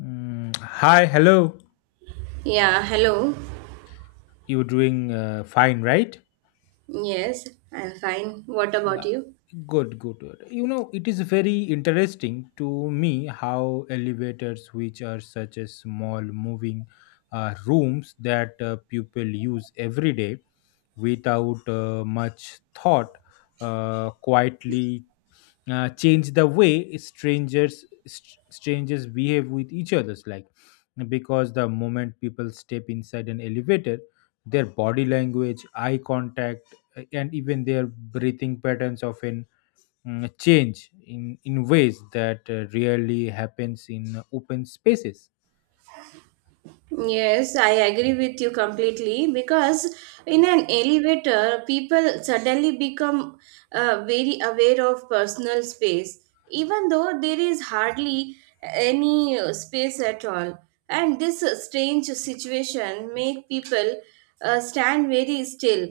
Mm, hi, hello. Yeah, hello. You're doing fine, right? Yes, I'm fine. What about you? Good, good, good. You know, it is very interesting to me how elevators, which are such a small moving rooms that people use every day without much thought, quietly change the way strangers behave with each other's like because the moment people step inside an elevator their body language eye contact and even their breathing patterns often change in ways that rarely happens in open spaces. Yes, I agree with you completely because in an elevator, people suddenly become very aware of personal space, even though there is hardly any space at all. And this strange situation make people stand very still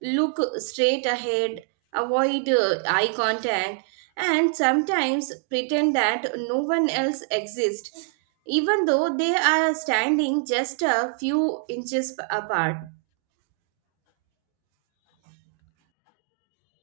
look straight ahead, avoid eye contact, and sometimes pretend that no one else exists, even though they are standing just a few inches apart.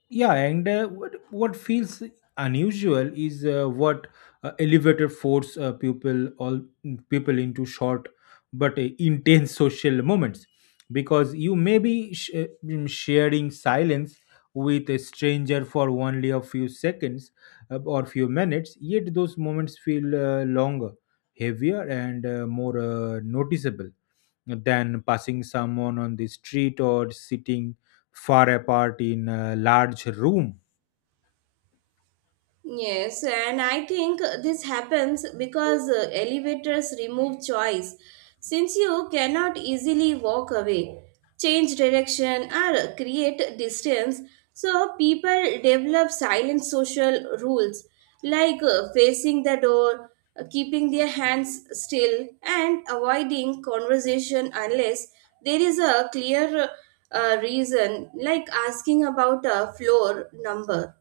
Yeah, and what feels unusual is what elevator force people into short but intense social moments because you may be sharing silence with a stranger for only a few seconds or few minutes yet those moments feel longer heavier and more noticeable than passing someone on the street or sitting far apart in a large room. Yes, and I think this happens because elevators remove choice. Since you cannot easily walk away, change direction, or create distance, so people develop silent social rules like facing the door, keeping their hands still, and avoiding conversation unless there is a clear reason, like asking about a floor number.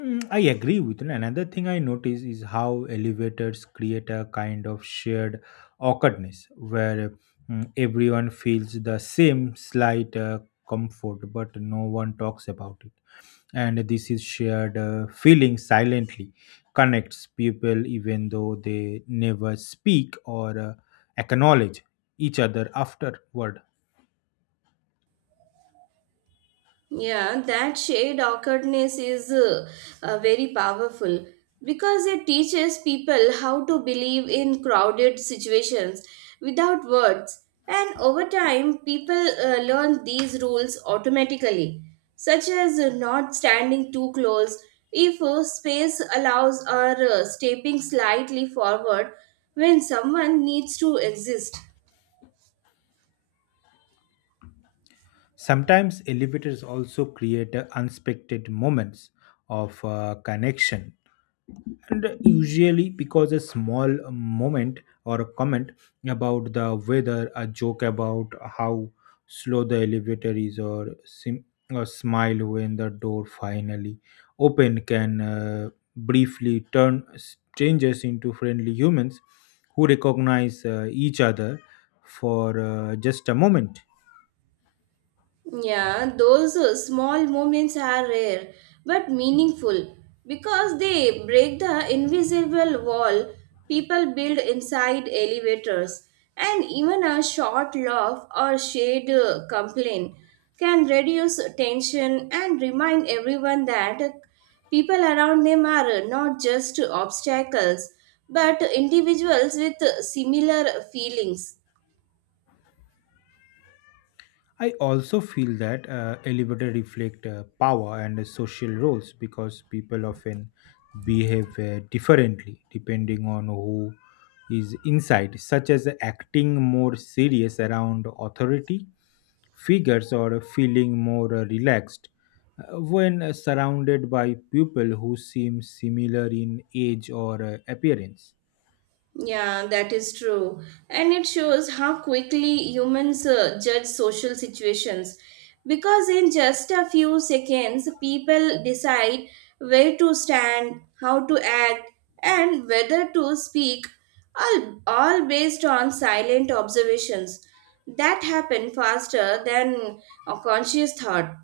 Mm, I agree with you. Another thing I notice is how elevators create a kind of shared awkwardness where everyone feels the same slight comfort, but no one talks about it. And this is shared feeling silently connects people even though they never speak or acknowledge each other afterward. Yeah, that shade awkwardness is very powerful because it teaches people how to believe in crowded situations without words. And over time, people learn these rules automatically, such as not standing too close if space allows or stepping slightly forward when someone needs to exist. Sometimes elevators also create unexpected moments of connection and usually because a small moment or a comment about the weather, a joke about how slow the elevator is, or a smile when the door finally open can briefly turn strangers into friendly humans who recognize each other for just a moment. Yeah, those small moments are rare but meaningful because they break the invisible wall people build inside elevators. And even a short laugh or shared complaint can reduce tension and remind everyone that people around them are not just obstacles but individuals with similar feelings. I also feel that elevator reflect power and social roles because people often behave differently depending on who is inside, such as acting more serious around authority figures or feeling more relaxed when surrounded by people who seem similar in age or appearance. Yeah, that is true. And it shows how quickly humans judge social situations. Because in just a few seconds, people decide where to stand, how to act, and whether to speak, all based on silent observations that happen faster than a conscious thought.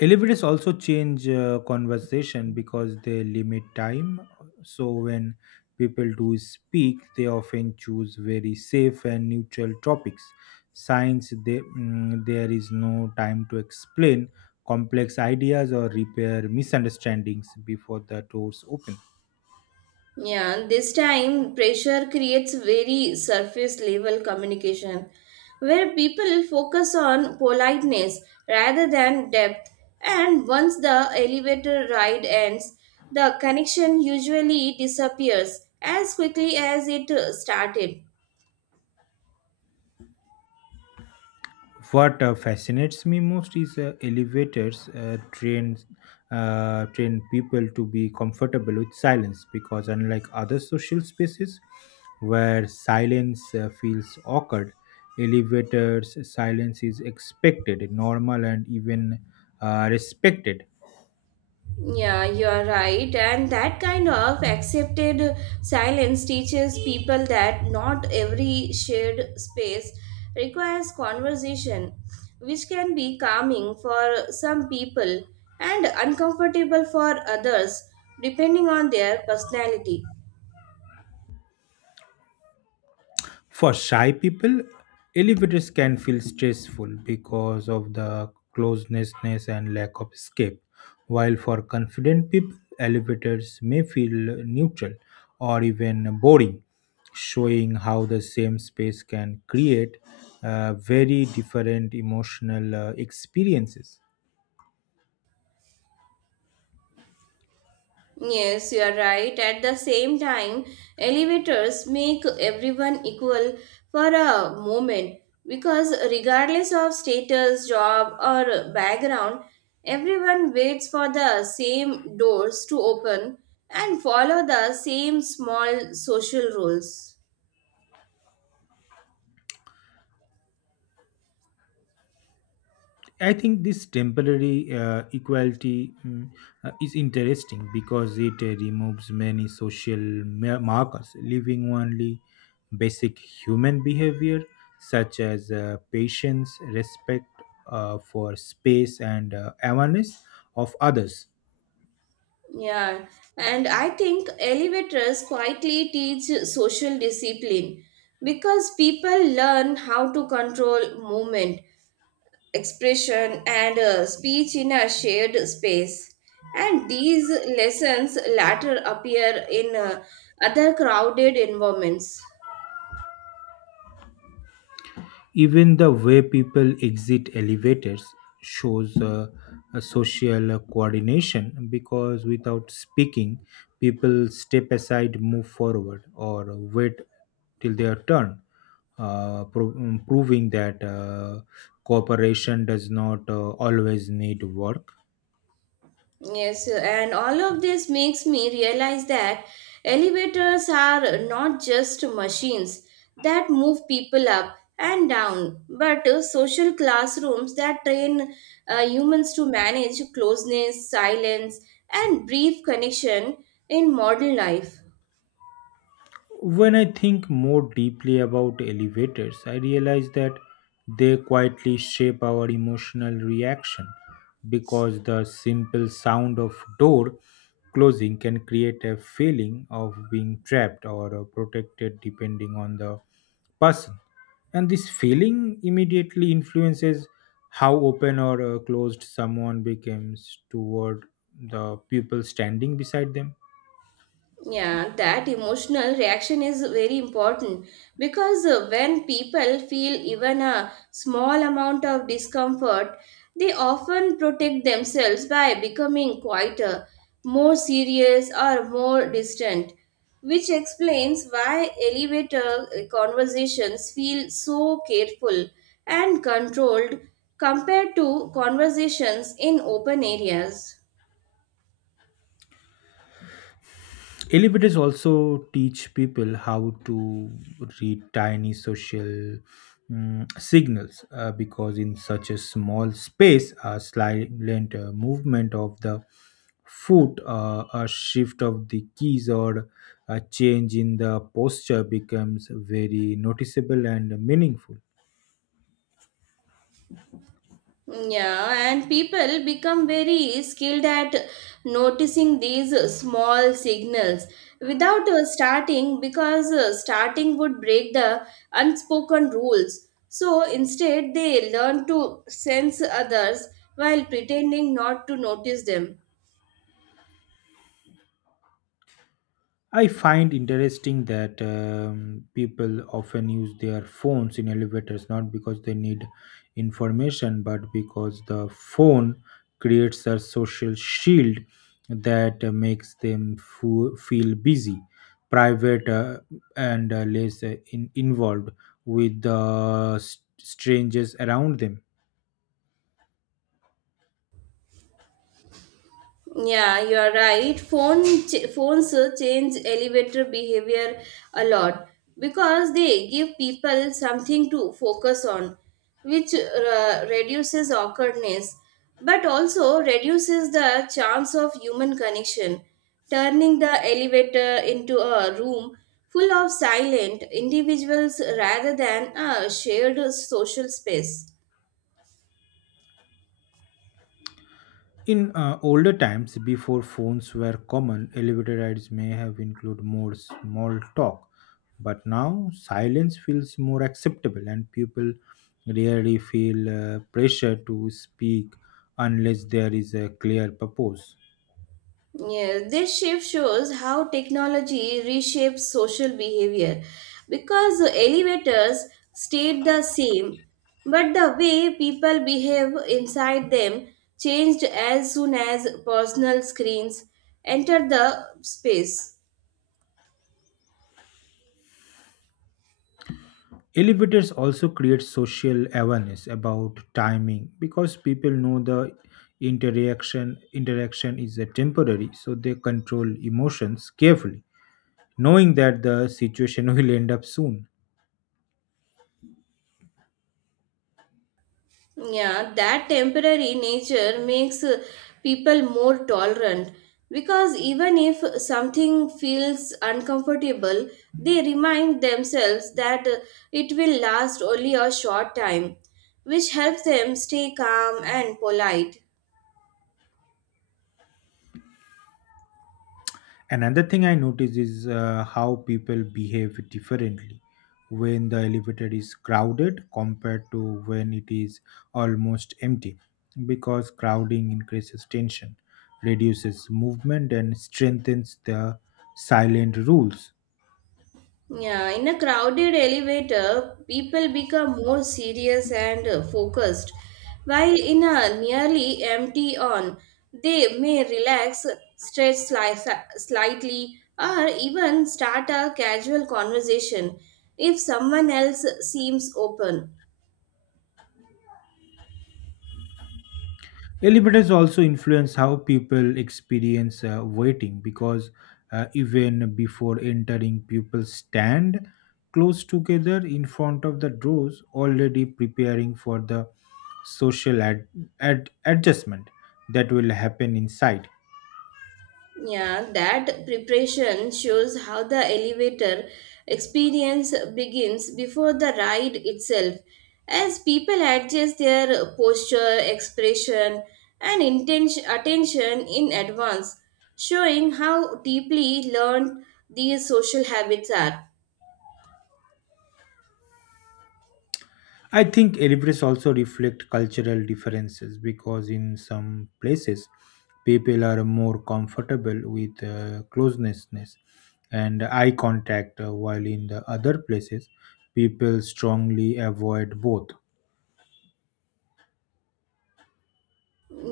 Deliveries also change conversation because they limit time. So when people do speak, they often choose very safe and neutral topics. Science, they, there is no time to explain complex ideas or repair misunderstandings before the doors open. Yeah, this time pressure creates very surface level communication where people focus on politeness rather than depth. And once the elevator ride ends, the connection usually disappears as quickly as it started. What fascinates me most is elevators trains train people to be comfortable with silence because unlike other social spaces where silence feels awkward, elevators silence is expected, normal, and even respected. Yeah, you are right. And that kind of accepted silence teaches people that not every shared space requires conversation, which can be calming for some people and uncomfortable for others, depending on their personality. For shy people, elevators can feel stressful because of the closeness and lack of escape, while for confident people, elevators may feel neutral or even boring, showing how the same space can create very different emotional experiences. Yes, you are right. At the same time, elevators make everyone equal for a moment because, regardless of status, job, or background, everyone waits for the same doors to open and follow the same small social rules. I think this temporary equality is interesting because it removes many social markers, leaving only basic human behavior such as patience, respect for space, and awareness of others. Yeah, and I think elevators quietly teach social discipline because people learn how to control movement expression, and speech in a shared space. And these lessons later appear in other crowded environments. Even the way people exit elevators shows a social coordination because without speaking people step aside, move forward, or wait till their turn, proving that cooperation does not always need work. Yes, and all of this makes me realize that elevators are not just machines that move people up and down, but social classrooms that train humans to manage closeness, silence, and brief connection in modern life. When I think more deeply about elevators, I realize that they quietly shape our emotional reaction because the simple sound of door closing can create a feeling of being trapped or protected depending on the person. And this feeling immediately influences how open or closed someone becomes toward the people standing beside them. Yeah, that emotional reaction is very important because when people feel even a small amount of discomfort, they often protect themselves by becoming quieter, more serious, or more distant, which explains why elevator conversations feel so careful and controlled compared to conversations in open areas. Elevators also teach people how to read tiny social signals because, in such a small space, a silent movement of the foot, a shift of the keys, or a change in the posture becomes very noticeable and meaningful. Yeah, and people become very skilled at noticing these small signals without starting because starting would break the unspoken rules. So instead, they learn to sense others while pretending not to notice them. I find interesting that people often use their phones in elevators not because they need information but because the phone creates a social shield that makes them feel busy, private, and less involved with the s strangers around them. Yeah, you are right. Phones change elevator behavior a lot because they give people something to focus on, which reduces awkwardness but also reduces the chance of human connection, turning the elevator into a room full of silent individuals rather than a shared social space. In older times, before phones were common, elevator rides may have included more small talk, but now silence feels more acceptable, and people rarely feel pressure to speak unless there is a clear purpose. Yes, this shift shows how technology reshapes social behavior because elevators stayed the same, but the way people behave inside them changed as soon as personal screens entered the space. Elevators also create social awareness about timing because people know the interaction is a temporary, so they control emotions carefully, knowing that the situation will end up soon. Yeah, that temporary nature makes people more tolerant because even if something feels uncomfortable, they remind themselves that it will last only a short time, which helps them stay calm and polite. Another thing I notice is how people behave differently when the elevator is crowded compared to when it is almost empty because crowding increases tension, reduces movement, and strengthens the silent rules. Yeah, in a crowded elevator, people become more serious and focused, while in a nearly empty one, they may relax, slightly, or even start a casual conversation if someone else seems open. Elevators also influence how people experience waiting because even before entering, people stand close together in front of the doors, already preparing for the social adjustment that will happen inside. Yeah, that preparation shows how the elevator experience begins before the ride itself. As people adjust their posture, expression, and intention, attention in advance, showing how deeply learned these social habits are. I think deliveries also reflect cultural differences because in some places people are more comfortable with closeness and eye contact, while in the other places people strongly avoid both.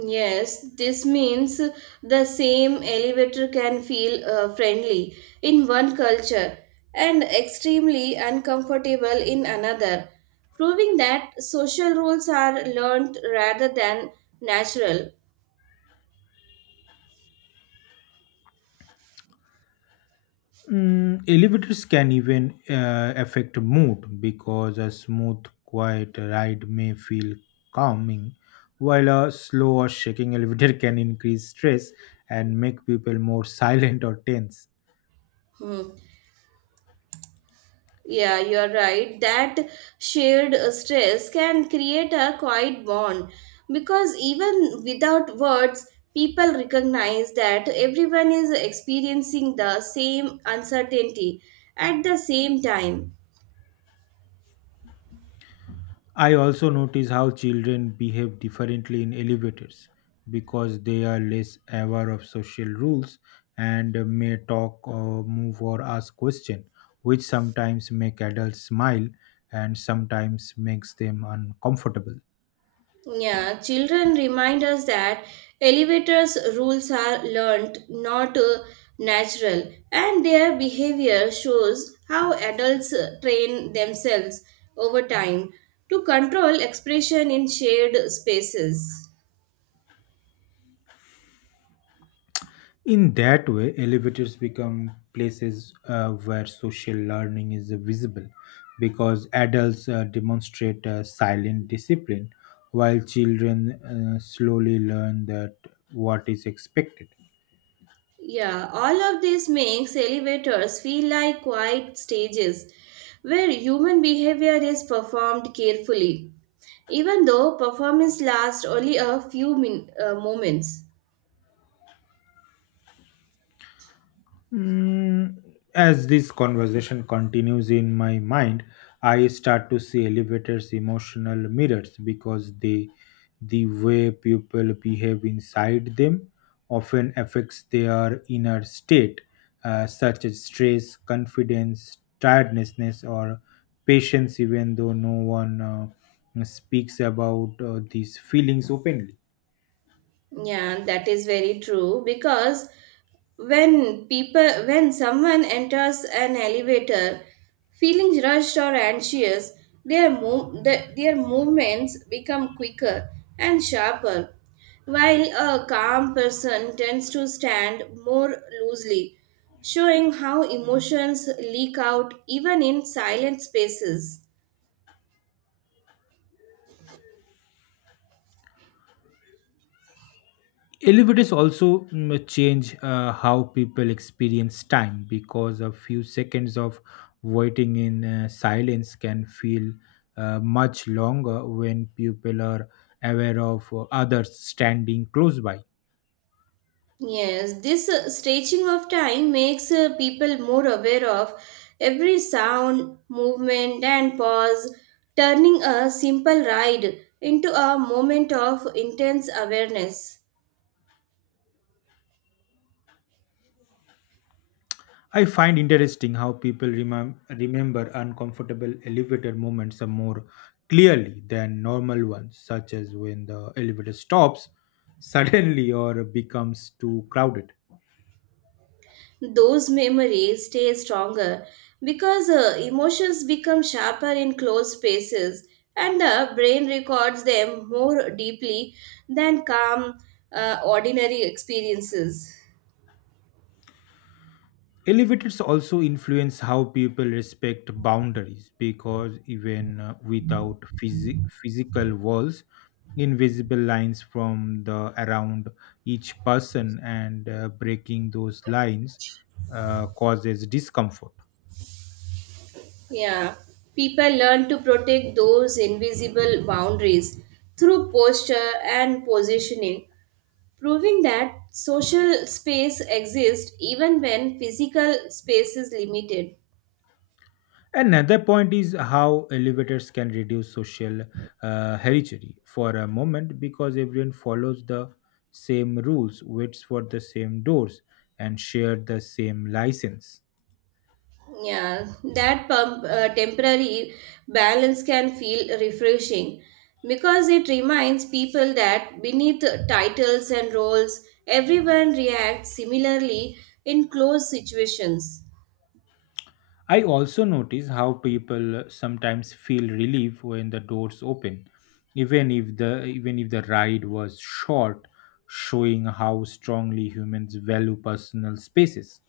Yes, this means the same elevator can feel friendly in one culture and extremely uncomfortable in another, proving that social rules are learned rather than natural. Mm, elevators can even affect mood because a smooth, quiet ride may feel calming, while a slow or shaking elevator can increase stress and make people more silent or tense. Hmm. Yeah, you're right. That shared stress can create a quiet bond because even without words, people recognize that everyone is experiencing the same uncertainty at the same time. I also notice how children behave differently in elevators because they are less aware of social rules and may talk or move or ask questions, which sometimes make adults smile and sometimes makes them uncomfortable. Yeah, children remind us that elevators rules are learned, not natural, and their behavior shows how adults train themselves over time to control expression in shared spaces. In that way, elevators become places where social learning is visible because adults demonstrate silent discipline while children slowly learn that what is expected. Yeah, all of this makes elevators feel like quiet stages where human behavior is performed carefully, even though performance lasts only a few moments. Mm, as this conversation continues in my mind, I start to see elevators emotional mirrors because they, the way people behave inside them often affects their inner state, such as stress, confidence, tiredness, or patience, even though no one speaks about these feelings openly. Yeah, that is very true because when someone enters an elevator feeling rushed or anxious, their movements become quicker and sharper, while a calm person tends to stand more loosely, showing how emotions leak out even in silent spaces. Elevators also change how people experience time because a few seconds of waiting in silence can feel much longer when people are aware of others standing close by. Yes, this stretching of time makes people more aware of every sound, movement, and pause, turning a simple ride into a moment of intense awareness. I find interesting how people remember uncomfortable elevator moments are more clearly than normal ones, such as when the elevator stops suddenly or becomes too crowded. Those memories stay stronger because emotions become sharper in closed spaces and the brain records them more deeply than calm, ordinary experiences. Elevators also influence how people respect boundaries because even without physi- physical walls, invisible lines from the around each person and breaking those lines causes discomfort. Yeah, people learn to protect those invisible boundaries through posture and positioning, proving that social space exists even when physical space is limited. Another point is how elevators can reduce social hierarchy for a moment because everyone follows the same rules, waits for the same doors, and share the same license. Yeah, that temporary balance can feel refreshing because it reminds people that beneath titles and roles, everyone reacts similarly in close situations. I also notice how people sometimes feel relief when the doors open, even if the ride was short, showing how strongly humans value personal spaces.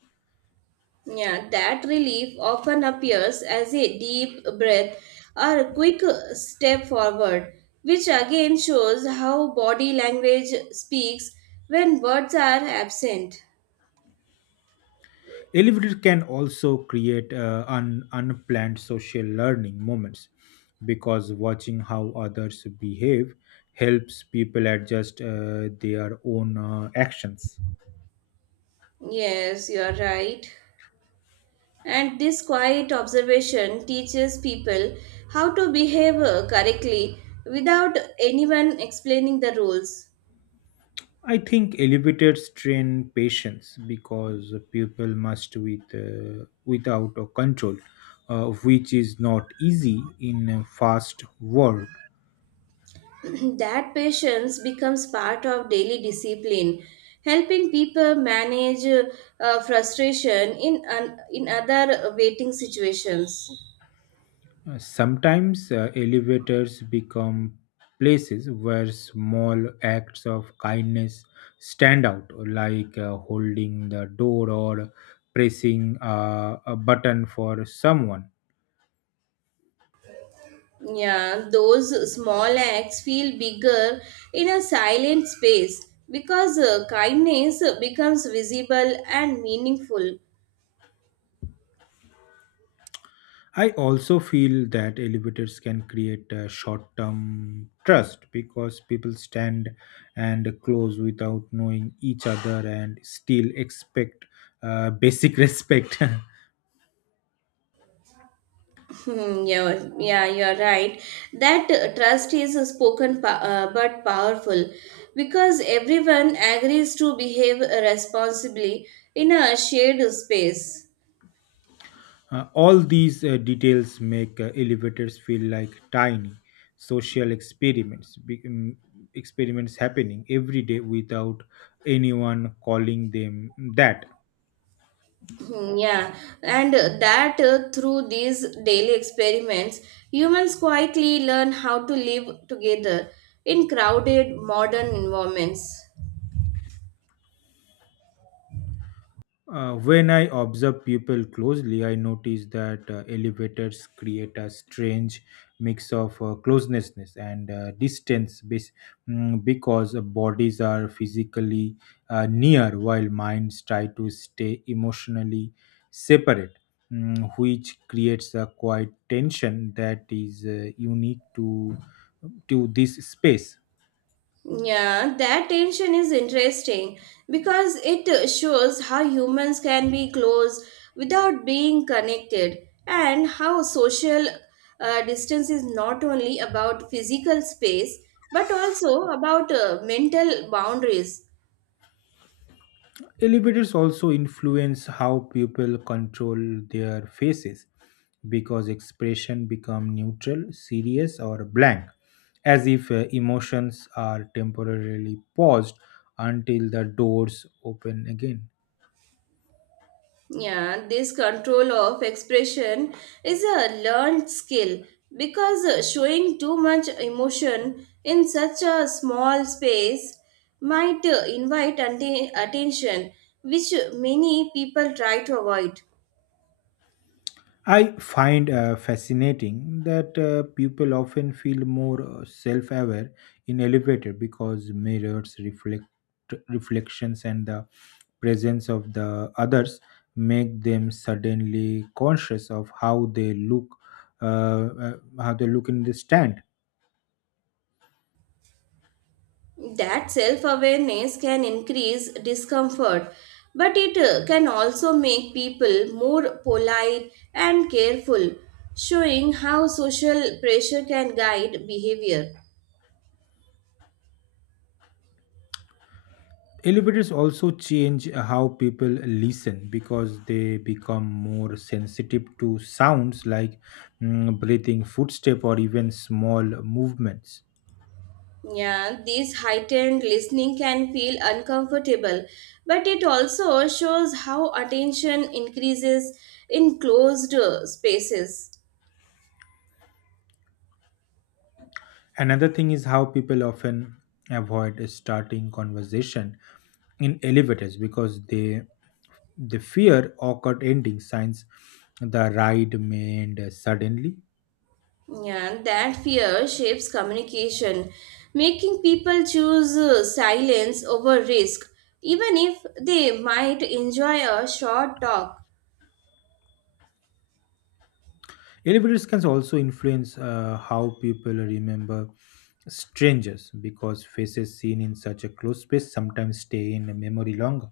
Yeah, that relief often appears as a deep breath or a quick step forward, which again shows how body language speaks when words are absent. Elevators can also create unplanned social learning moments because watching how others behave helps people adjust their own actions. Yes, you're right. And this quiet observation teaches people how to behave correctly without anyone explaining the rules. I think elevators train patience because people must with without a control, which is not easy in a fast world. That patience becomes part of daily discipline helping people manage frustration in in other waiting situations. Sometimes elevators become places where small acts of kindness stand out, like holding the door or pressing a button for someone. Yeah, those small acts feel bigger in a silent space because kindness becomes visible and meaningful. I also feel that elevators can create a short term trust because people stand and close without knowing each other and still expect basic respect. Uh, Hmm, yeah, yeah, you're right. That trust is a but powerful because everyone agrees to behave responsibly in a shared space. all these details make elevators feel like tiny social experiments experiments happening every day without anyone calling them that. Hmm. Yeah, and that through these daily experiments, humans quietly learn how to live together in crowded modern environments. When I observe people closely, I notice that elevators create a strange mix of closeness and because bodies are physically near while minds try to stay emotionally separate, which creates a quiet tension that is unique to this space. Yeah, that tension is interesting because it shows how humans can be close without being connected, and how social distance is not only about physical space but also about mental boundaries. Elevators also influence how people control their faces because expression become neutral, serious or blank as if emotions are temporarily paused until the doors open again. Yeah, this control of expression is a learned skill because showing too much emotion in such a small space might uh, invite attention, which many people try to avoid. I find fascinating that people often feel more self-aware in elevator because mirrors reflect reflections and the presence of the others make them suddenly conscious of uh, uh, how they look in the stand. That self awareness can increase discomfort, but it can also make people more polite and careful, showing how social pressure can guide behavior. Elevators also change how people listen because they become more sensitive to sounds like breathing footstep or even small movements. Yeah, this heightened listening can feel uncomfortable, but it also shows how attention increases in closed spaces. Another thing is how people often avoid starting conversation in elevators because they fear awkward ending signs the ride may end suddenly. Yeah, that fear shapes communication, making people choose silence over risk, even if they might enjoy a short talk. Elevators can also influence how people remember strangers because faces seen in such a close space sometimes stay in memory longer.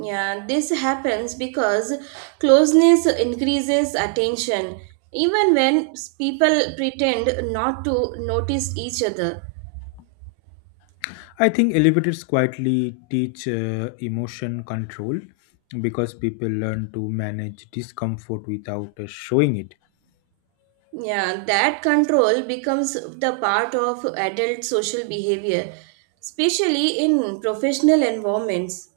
Yeah, this happens because closeness increases attention, even when people pretend not to notice each other. I think elevators quietly teach emotion control because people learn to manage discomfort without showing it. Yeah, that control becomes the part of adult social behavior, especially in professional environments.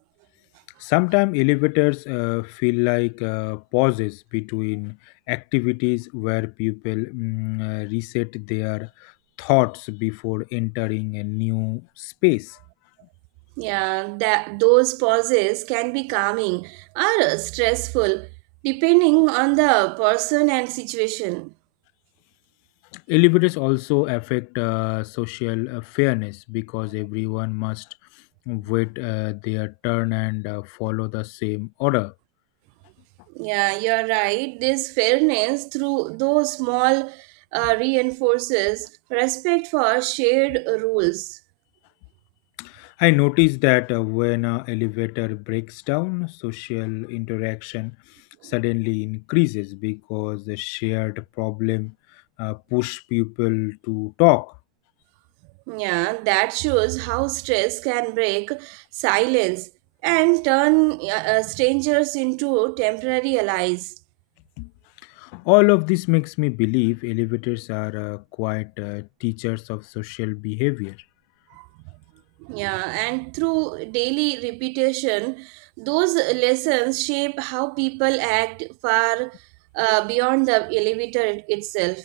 Sometimes elevators feel like pauses between activities where people reset their thoughts before entering a new space. Yeah, that those pauses can be calming or stressful, depending on the person and situation. Elevators also affect social fairness because everyone must wait their turn and follow the same order. Yeah, you're right. This fairness through those small reinforces respect for shared rules. I noticed that when an elevator breaks down, social interaction suddenly increases because the shared problem push people to talk. Yeah, that shows how stress can break silence and turn strangers into temporary allies. All of this makes me believe elevators are quite teachers of social behavior. Yeah, and through daily repetition, those lessons shape how people act far beyond the elevator itself.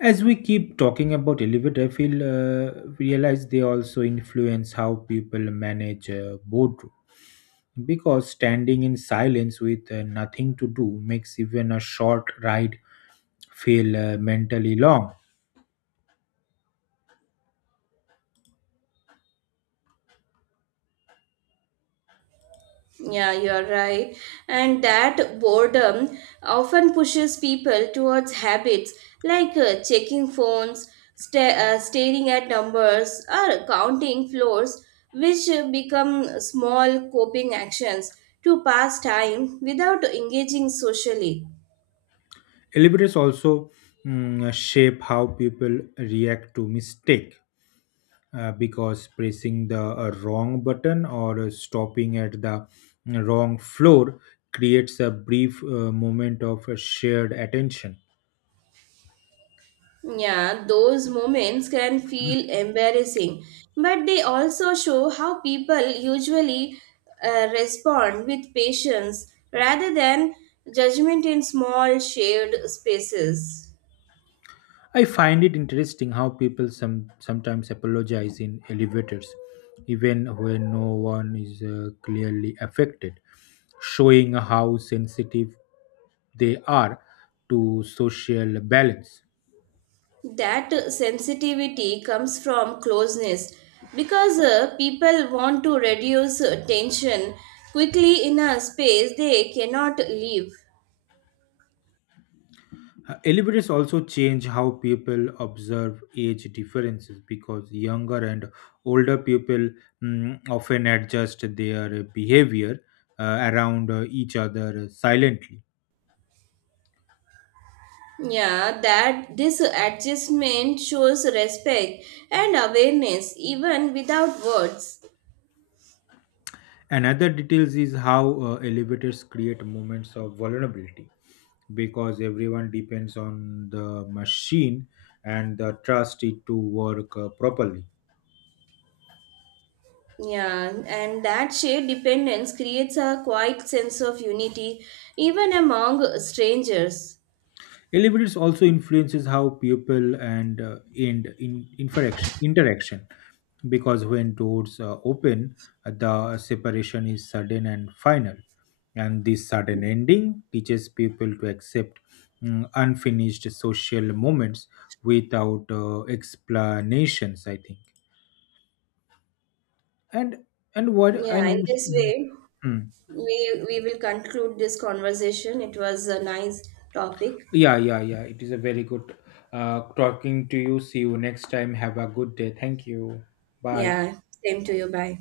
As we keep talking about elevator, I feel realize they also influence how people manage boredom because standing in silence with nothing to do makes even a short ride feel mentally long. Yeah, you're right. And that boredom often pushes people towards habits like checking phones, staring at numbers, or counting floors, which become small coping actions to pass time without engaging socially. Elevators also shape how people react to mistake because pressing the wrong button or stopping at the wrong floor creates a brief moment of shared attention. Yeah, those moments can feel embarrassing, but they also show how people usually respond with patience rather than judgment in small shared spaces. I find it interesting how people sometimes apologize in elevators, even when no one is clearly affected, showing how sensitive they are to social balance. That sensitivity comes from closeness because people want to reduce tension quickly in a space they cannot leave. Elevators also change how people observe age differences because younger and older people often adjust their behavior around each other silently. Yeah, that this adjustment shows respect and awareness even without words. Another details is how elevators create moments of vulnerability because everyone depends on the machine and the trust it to work properly. Yeah, and that shared dependence creates a quiet sense of unity even among strangers. Elevators also influences how people and in interaction interaction because when doors open, the separation is sudden and final, and this sudden ending teaches people to accept unfinished social moments without explanations. I think, and and what I Yeah, in know. this Mm, way, mm. we will conclude this conversation. It was a nice topic. Yeah, yeah, yeah. It is a very good talking to you. See you next time. Have a good day. Thank you. Bye. Yeah, same to you. Bye.